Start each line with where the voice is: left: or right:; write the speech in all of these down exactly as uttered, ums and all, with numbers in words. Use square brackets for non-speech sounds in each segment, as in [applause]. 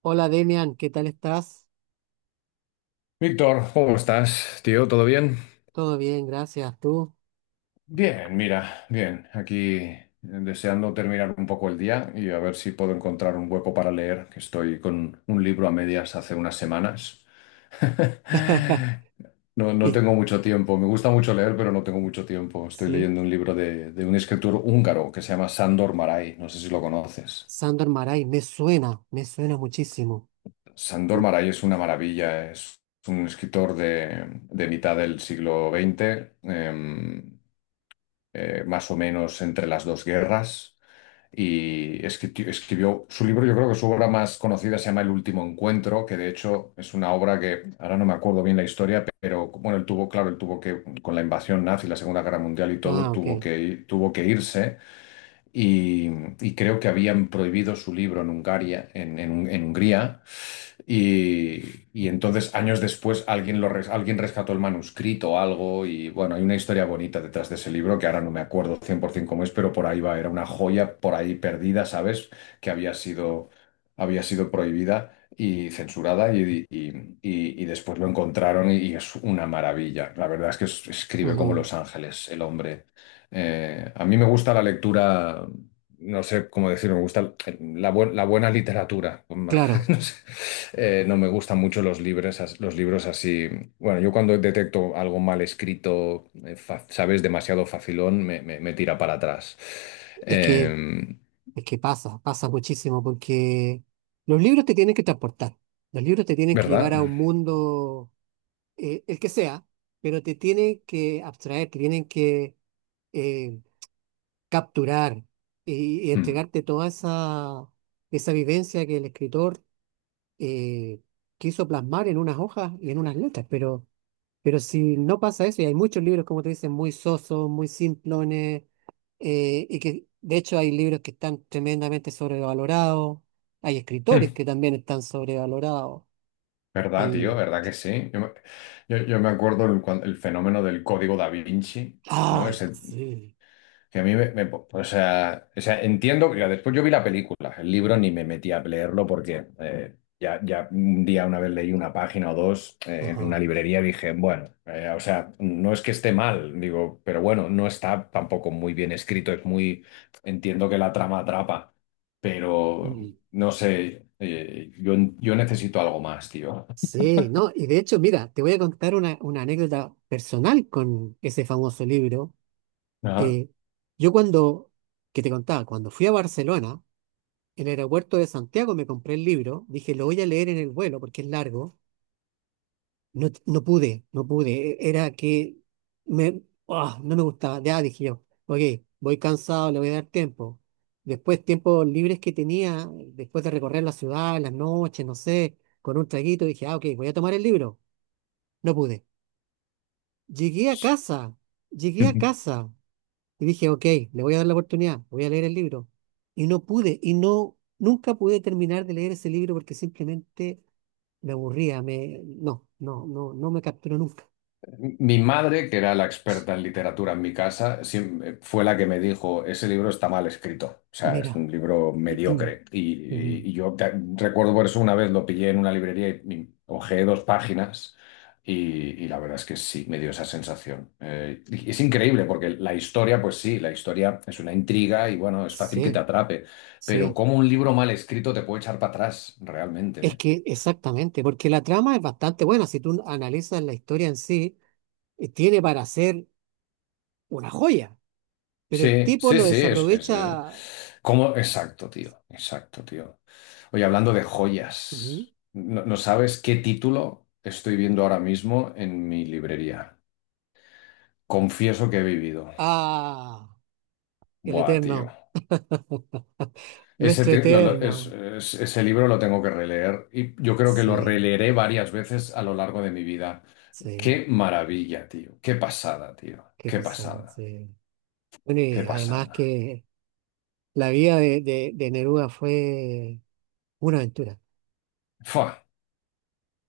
right: Hola Demian, ¿qué tal estás?
left: Víctor, ¿cómo estás, tío? ¿Todo bien?
right: Todo bien, gracias. ¿Tú?
left: Bien, mira, bien, aquí eh, deseando terminar un poco el día y a ver si puedo encontrar un hueco para leer, que estoy con un libro a medias hace unas semanas. [laughs]
right: [laughs]
left: No, no
right: Y-
left: tengo mucho tiempo, me gusta mucho leer, pero no tengo mucho tiempo. Estoy
right: sí,
left: leyendo un libro de, de un escritor húngaro que se llama Sándor Márai, no sé si lo conoces.
right: Sandor Maray, me suena, me suena muchísimo.
left: Sándor
right: Y-
left: Márai es una maravilla, es un escritor de, de mitad del siglo veinte, eh, más o menos entre las dos guerras. Y escri- escribió su libro, yo creo que su obra más conocida se llama El último encuentro, que de hecho es una obra que ahora no me acuerdo bien la historia, pero bueno, él tuvo, claro, él tuvo que, con la invasión nazi, la Segunda Guerra Mundial y todo,
right: Ah, ok.
left: tuvo que, ir- tuvo que irse y, y creo que habían prohibido su libro en Hungaria, en, en, en Hungría. Y, y entonces, años después, alguien, lo res- alguien rescató el manuscrito o algo. Y bueno, hay una historia bonita detrás de ese libro que ahora no me acuerdo cien por ciento cómo es, pero por ahí va. Era una joya por ahí perdida, ¿sabes? Que había sido, había sido prohibida y censurada. Y, y- y- y después lo encontraron y, y es una maravilla. La verdad es que es- escribe como
right: Ujú.
left: Los Ángeles, el hombre. Eh, a mí me gusta la lectura, no sé cómo decirlo, me gusta la, bu- la buena literatura.
right: Claro,
left: [laughs] No sé. Eh, no me gustan mucho los libros, as- los libros así. Bueno, yo cuando detecto algo mal escrito, eh, fa- sabes, demasiado facilón, me, me- me tira para atrás.
right: es que,
left: Eh,
right: es que pasa, pasa muchísimo porque los libros te tienen que transportar, los libros te tienen que
left: ¿Verdad?
right: llevar a un mundo. Eh, el que sea, pero te tienen que abstraer, te tienen que eh, capturar y, y
left: Hmm.
right: entregarte toda esa, esa vivencia que el escritor eh, quiso plasmar en unas hojas y en unas letras. Pero, pero si no pasa eso, y hay muchos libros, como te dicen, muy sosos, muy simplones, eh, y que de hecho hay libros que están tremendamente sobrevalorados, hay
left: Hmm.
right: escritores que también están sobrevalorados.
left: ¿Verdad, tío?
right: Y,
left: ¿Verdad que sí? Yo me, yo- yo me acuerdo el, cuan- el fenómeno del Código Da Vinci, ¿no?
right: ay,
left: Ese.
right: sí,
left: Que a mí me, me- o sea, o sea, entiendo que después yo vi la película, el libro ni me metí a leerlo porque eh, ya, ya un día una vez leí una página o dos eh, en una
right: ajá.
left: librería y dije, bueno, eh, o sea, no es que esté mal, digo, pero bueno, no está tampoco muy bien escrito, es muy... Entiendo que la trama atrapa, pero
right: Mm.
left: no sé, eh, yo, yo necesito algo más, tío.
right: Sí, no, y de hecho, mira, te voy a contar una, una anécdota personal con ese famoso libro.
left: Ajá.
right: Eh, yo cuando, que te contaba, cuando fui a Barcelona, en el aeropuerto de Santiago me compré el libro, dije, lo voy a leer en el vuelo porque es largo, no, t- no pude, no pude, e- era que me, ah, no me gustaba, ya dije yo, ok, voy cansado, le voy a dar tiempo. Después, tiempos libres que tenía, después de recorrer la ciudad, en las noches, no sé, con un traguito, dije, ah, ok, voy a tomar el libro, no pude. Llegué a casa, llegué a casa y dije, ok, le voy a dar la oportunidad, voy a leer el libro. Y no pude, y no, nunca pude terminar de leer ese libro porque simplemente me aburría, me, no, no, no, no me capturó nunca.
left: Mi madre, que era la experta en literatura en mi casa, siem- fue la que me dijo, ese libro está mal escrito, o sea, es
right: Mira.
left: un libro
right: [clears throat]
left: mediocre. Y,
right: Ujú.
left: y- y yo te- recuerdo por eso una vez lo pillé en una librería y, y hojeé dos páginas y, y la verdad es que sí, me dio esa sensación. Eh, y es increíble porque la historia, pues sí, la historia es una intriga y bueno, es fácil que te
right: Sí,
left: atrape, pero
right: sí,
left: cómo un libro mal escrito te puede echar para atrás, realmente,
right: es
left: ¿eh?
right: que exactamente, porque la trama es bastante buena, si tú analizas la historia en sí, eh, tiene para ser una joya, pero el
left: Sí,
right: tipo
left: sí,
right: lo
left: sí, es, es, eh,
right: desaprovecha.
left: ¿cómo? Exacto, tío, exacto, tío. Oye, hablando de
right: Ujú.
left: joyas, no, no sabes qué título estoy viendo ahora mismo en mi librería. Confieso que he vivido.
right: A el
left: Buah, tío.
right: eterno. [laughs]
left: Ese,
right: Nuestro
left: te- lo- lo- es-
right: eterno.
left: es- ese libro lo tengo que releer y yo creo que lo
right: Sí,
left: releeré varias veces a lo largo de mi vida.
right: sí,
left: Qué maravilla, tío. Qué pasada, tío.
right: qué
left: Qué
right: pasó,
left: pasada.
right: sí. Bueno,
left: Qué
right: y además
left: pasada.
right: que la vida de, de, de Neruda fue una aventura.
left: Fua,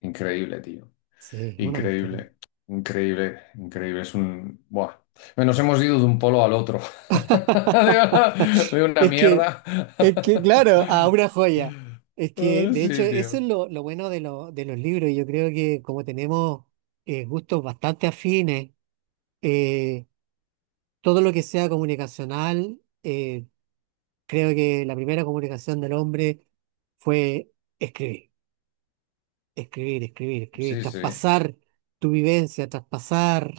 left: increíble, tío.
right: Sí, una aventura.
left: Increíble, increíble, increíble. Es un... Buah. Bueno, nos hemos ido de un polo al otro. [laughs] De una, de
right: [laughs]
left: una
right: Es que,
left: mierda.
right: es que, claro, a
left: [laughs]
right: una joya. Es que,
left: Ah,
right: de hecho,
left: sí,
right: eso es
left: tío.
right: lo, lo bueno de, lo- de los libros. Yo creo que como tenemos eh, gustos bastante afines, eh, todo lo que sea comunicacional, eh, creo que la primera comunicación del hombre fue escribir, escribir, escribir, escribir,
left: Sí, sí.
right: traspasar tu vivencia, traspasar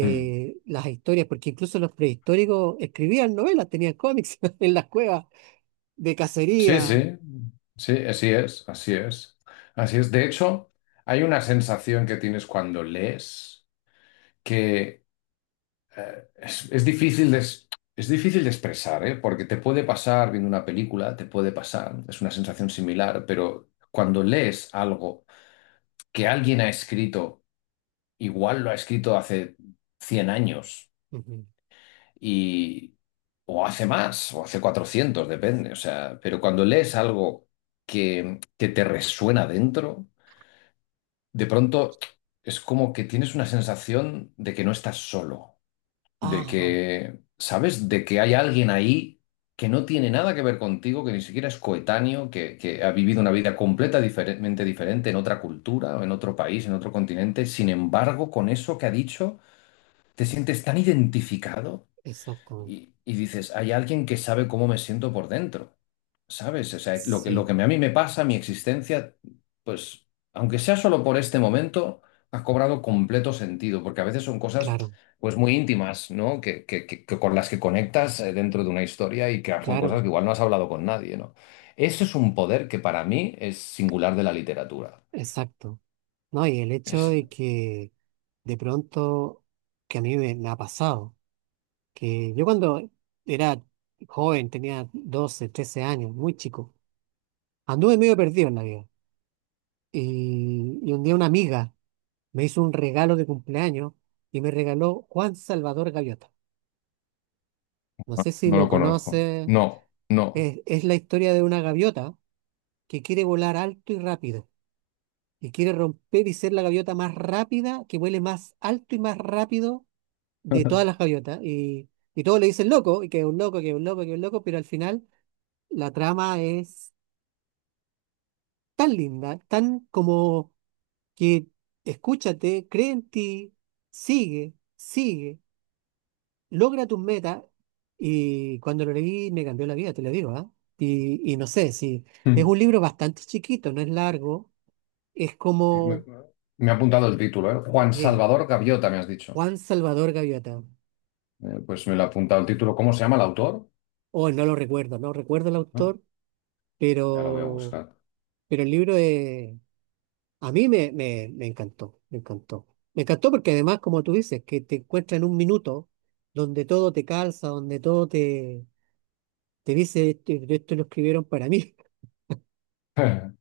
left: Hmm.
right: las historias, porque incluso los prehistóricos escribían novelas, tenían cómics [laughs] en las cuevas de
left: Sí,
right: cacería.
left: sí. Sí, así es, así es. Así es. De hecho, hay una sensación que tienes cuando lees que eh, es, es difícil de, es es difícil de expresar, ¿eh? Porque te puede pasar viendo una película, te puede pasar, es una sensación similar, pero cuando lees algo que alguien ha escrito, igual lo ha escrito hace cien años
right: Ujú.
left: y o hace más o hace cuatrocientos, depende, o sea, pero cuando lees algo que, que te resuena dentro, de pronto es como que tienes una sensación de que no estás solo, de
right: Ajá,
left: que, ¿sabes? De que hay alguien ahí que no tiene nada que ver contigo, que ni siquiera es coetáneo, que, que ha vivido una vida completa diferentemente diferente en otra cultura, o en otro país, en otro continente. Sin embargo, con eso que ha dicho, te sientes tan identificado
right: exactamente.
left: y, y dices, hay alguien que sabe cómo me siento por dentro, ¿sabes? O sea, lo que, lo
right: Sí,
left: que a mí me pasa, mi existencia, pues, aunque sea solo por este momento, ha cobrado completo sentido, porque a veces son cosas,
right: claro,
left: pues, muy íntimas, ¿no? Que, que- que- que con las que conectas, eh, dentro de una historia y que son cosas
right: claro,
left: que igual no has hablado con nadie, ¿no? Eso es un poder que para mí es singular de la literatura.
right: exacto. No, y el hecho
left: Es-
right: de que de pronto, que a mí me me ha pasado que yo cuando era joven, tenía doce trece años, muy chico, anduve medio perdido en la vida. Y, y un día una amiga me hizo un regalo de cumpleaños y me regaló Juan Salvador Gaviota. No sé si
left: no
right: lo
left: lo conozco.
right: conoce,
left: No, no.
right: es, es la historia de una gaviota que quiere volar alto y rápido y quiere romper y ser la gaviota más rápida, que vuele más alto y más rápido de todas las
left: [laughs]
right: gaviotas. Y, y todos le dicen loco, y que es un loco, que es un loco, que es un loco, pero al final la trama es tan linda, tan como que escúchate, cree en ti, sigue, sigue, logra tus metas. Y cuando lo leí me cambió la vida, te lo digo, ¿ah? Y, y no sé, si es un libro bastante chiquito, no es largo, es
left: Me,
right: como
left: me ha apuntado el título, ¿eh? Juan
right: eh,
left: Salvador Gaviota, me has dicho.
right: Juan Salvador Gaviota.
left: Eh, pues me lo ha apuntado el título. ¿Cómo se llama el autor?
right: Oh, no lo recuerdo, no recuerdo el
left: ¿No?
right: autor,
left: Ya lo voy a
right: pero,
left: buscar.
right: pero el libro es, a mí me, me, me encantó, me encantó. Me encantó porque además, como tú dices, que te encuentras en un minuto donde todo te calza, donde todo te, te dice, esto, esto lo escribieron para mí.
left: [laughs]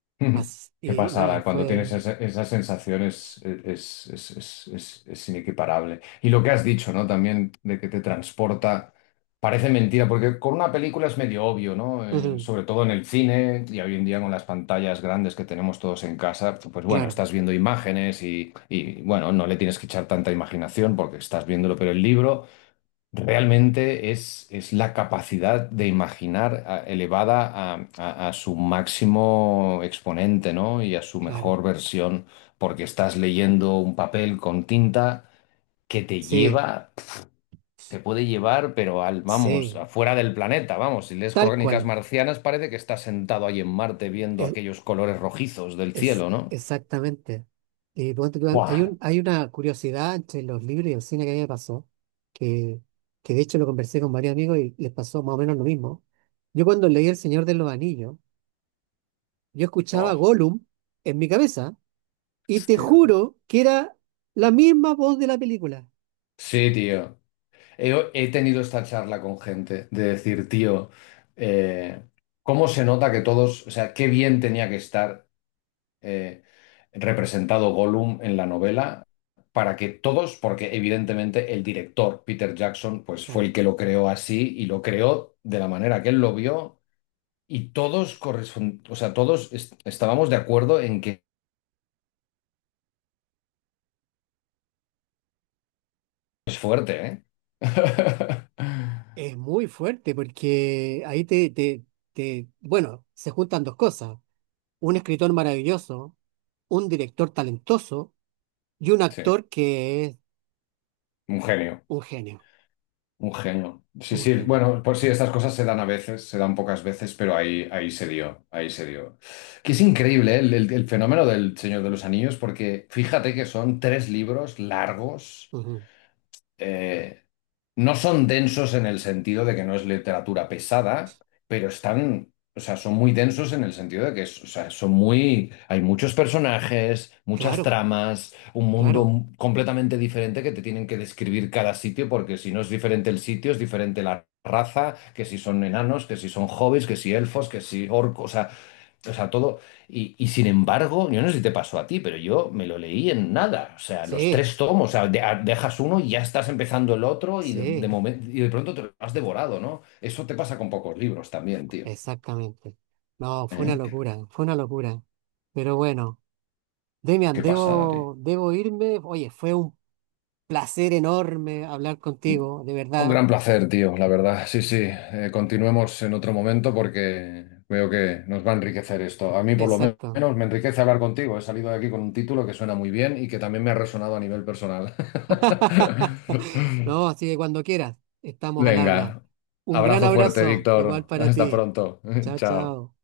left: [laughs]
right: [laughs]
left: Ujú.
right: Así,
left: Qué
right: y no, y
left: pasada, cuando tienes
right: fue...
left: esa, esa sensación es, es, es- es- es- es inequiparable. Y lo que has dicho, ¿no? También de que te transporta, parece mentira, porque con una película es medio obvio, ¿no? Eh,
right: ujú,
left: sobre todo en el cine y hoy en día con las pantallas grandes que tenemos todos en casa, pues bueno,
right: claro,
left: estás viendo imágenes y, y bueno, no le tienes que echar tanta imaginación porque estás viéndolo, pero el libro... Realmente es, es la capacidad de imaginar a- elevada a, a- a su máximo exponente, ¿no? Y a su
right: claro.
left: mejor versión, porque estás leyendo un papel con tinta que te
right: Sí,
left: lleva, te puede llevar, pero al, vamos,
right: sí.
left: afuera del planeta, vamos, si lees
right: Tal
left: Crónicas
right: cual.
left: Marcianas parece que estás sentado ahí en Marte viendo
right: Es,
left: aquellos colores rojizos del
right: es
left: cielo, ¿no?
right: exactamente. Y ponte tú,
left: ¡Buah!
right: hay un, hay una curiosidad entre los libros y el cine que a mí me pasó, que, que de hecho lo conversé con varios amigos y les pasó más o menos lo mismo. Yo cuando leí El Señor de los Anillos, yo escuchaba
left: Oh,
right: Gollum en mi cabeza y te
left: hostia, tío.
right: juro que era la misma voz de la película.
left: Sí, tío. He, he tenido esta charla con gente de decir, tío, eh, ¿cómo se nota que todos, o sea, qué bien tenía que estar eh, representado Gollum en la novela para que todos, porque evidentemente el director Peter Jackson, pues fue el
right: Claro,
left: que lo creó así y lo creó de la manera que él lo vio y todos correspon- o sea, todos est- estábamos de acuerdo en que es fuerte, ¿eh? [laughs]
right: es muy fuerte porque ahí te, te, te, bueno, se juntan dos cosas. Un escritor maravilloso, un director talentoso y un
left: Sí,
right: actor que es
left: un genio.
right: un genio,
left: Un genio. Sí,
right: un
left: sí,
right: genio.
left: bueno, pues sí, estas cosas se dan a veces, se dan pocas veces, pero ahí, ahí se dio, ahí se dio. Que es increíble, ¿eh? el, el- el fenómeno del Señor de los Anillos, porque fíjate que son tres libros largos,
right: Ujú.
left: eh, no son densos en el sentido de que no es literatura pesada, pero están, o sea, son muy densos en el sentido de que, es- o sea, son muy, hay muchos personajes, muchas
right: Claro,
left: tramas, un
right: claro.
left: mundo completamente diferente que te tienen que describir cada sitio, porque si no es diferente el sitio, es diferente la raza, que si son enanos, que si son hobbits, que si elfos, que si orcos, o sea, todo. Y, y sin embargo, yo no sé si te pasó a ti, pero yo me lo leí en nada. O sea, los
right: Sí,
left: tres tomos. O sea, de- a- dejas uno y ya estás empezando el otro y de, de
right: sí,
left: momento, y de pronto te lo has devorado, ¿no? Eso te pasa con pocos libros también, tío.
right: exactamente. No, fue una
left: ¿Eh? Qué,
right: locura, fue una locura. Pero bueno. Demian,
left: qué pasada, tío.
right: debo, debo irme. Oye, fue un placer enorme hablar contigo, de
left: Un
right: verdad.
left: gran placer, tío, la verdad. Sí, sí. Eh, continuemos en otro momento porque veo que nos va a enriquecer esto. A mí, por lo men-
right: Exacto.
left: menos, me enriquece hablar contigo. He salido de aquí con un título que suena muy bien y que también me ha resonado a nivel personal.
right: [laughs] No,
left: [laughs]
right: así que cuando quieras, estamos al habla.
left: Venga,
right: Un gran
left: abrazo fuerte,
right: abrazo, igual
left: Víctor. [laughs]
right: para
left: Hasta
right: ti.
left: pronto. [laughs]
right: Chao,
left: Chao.
right: chao.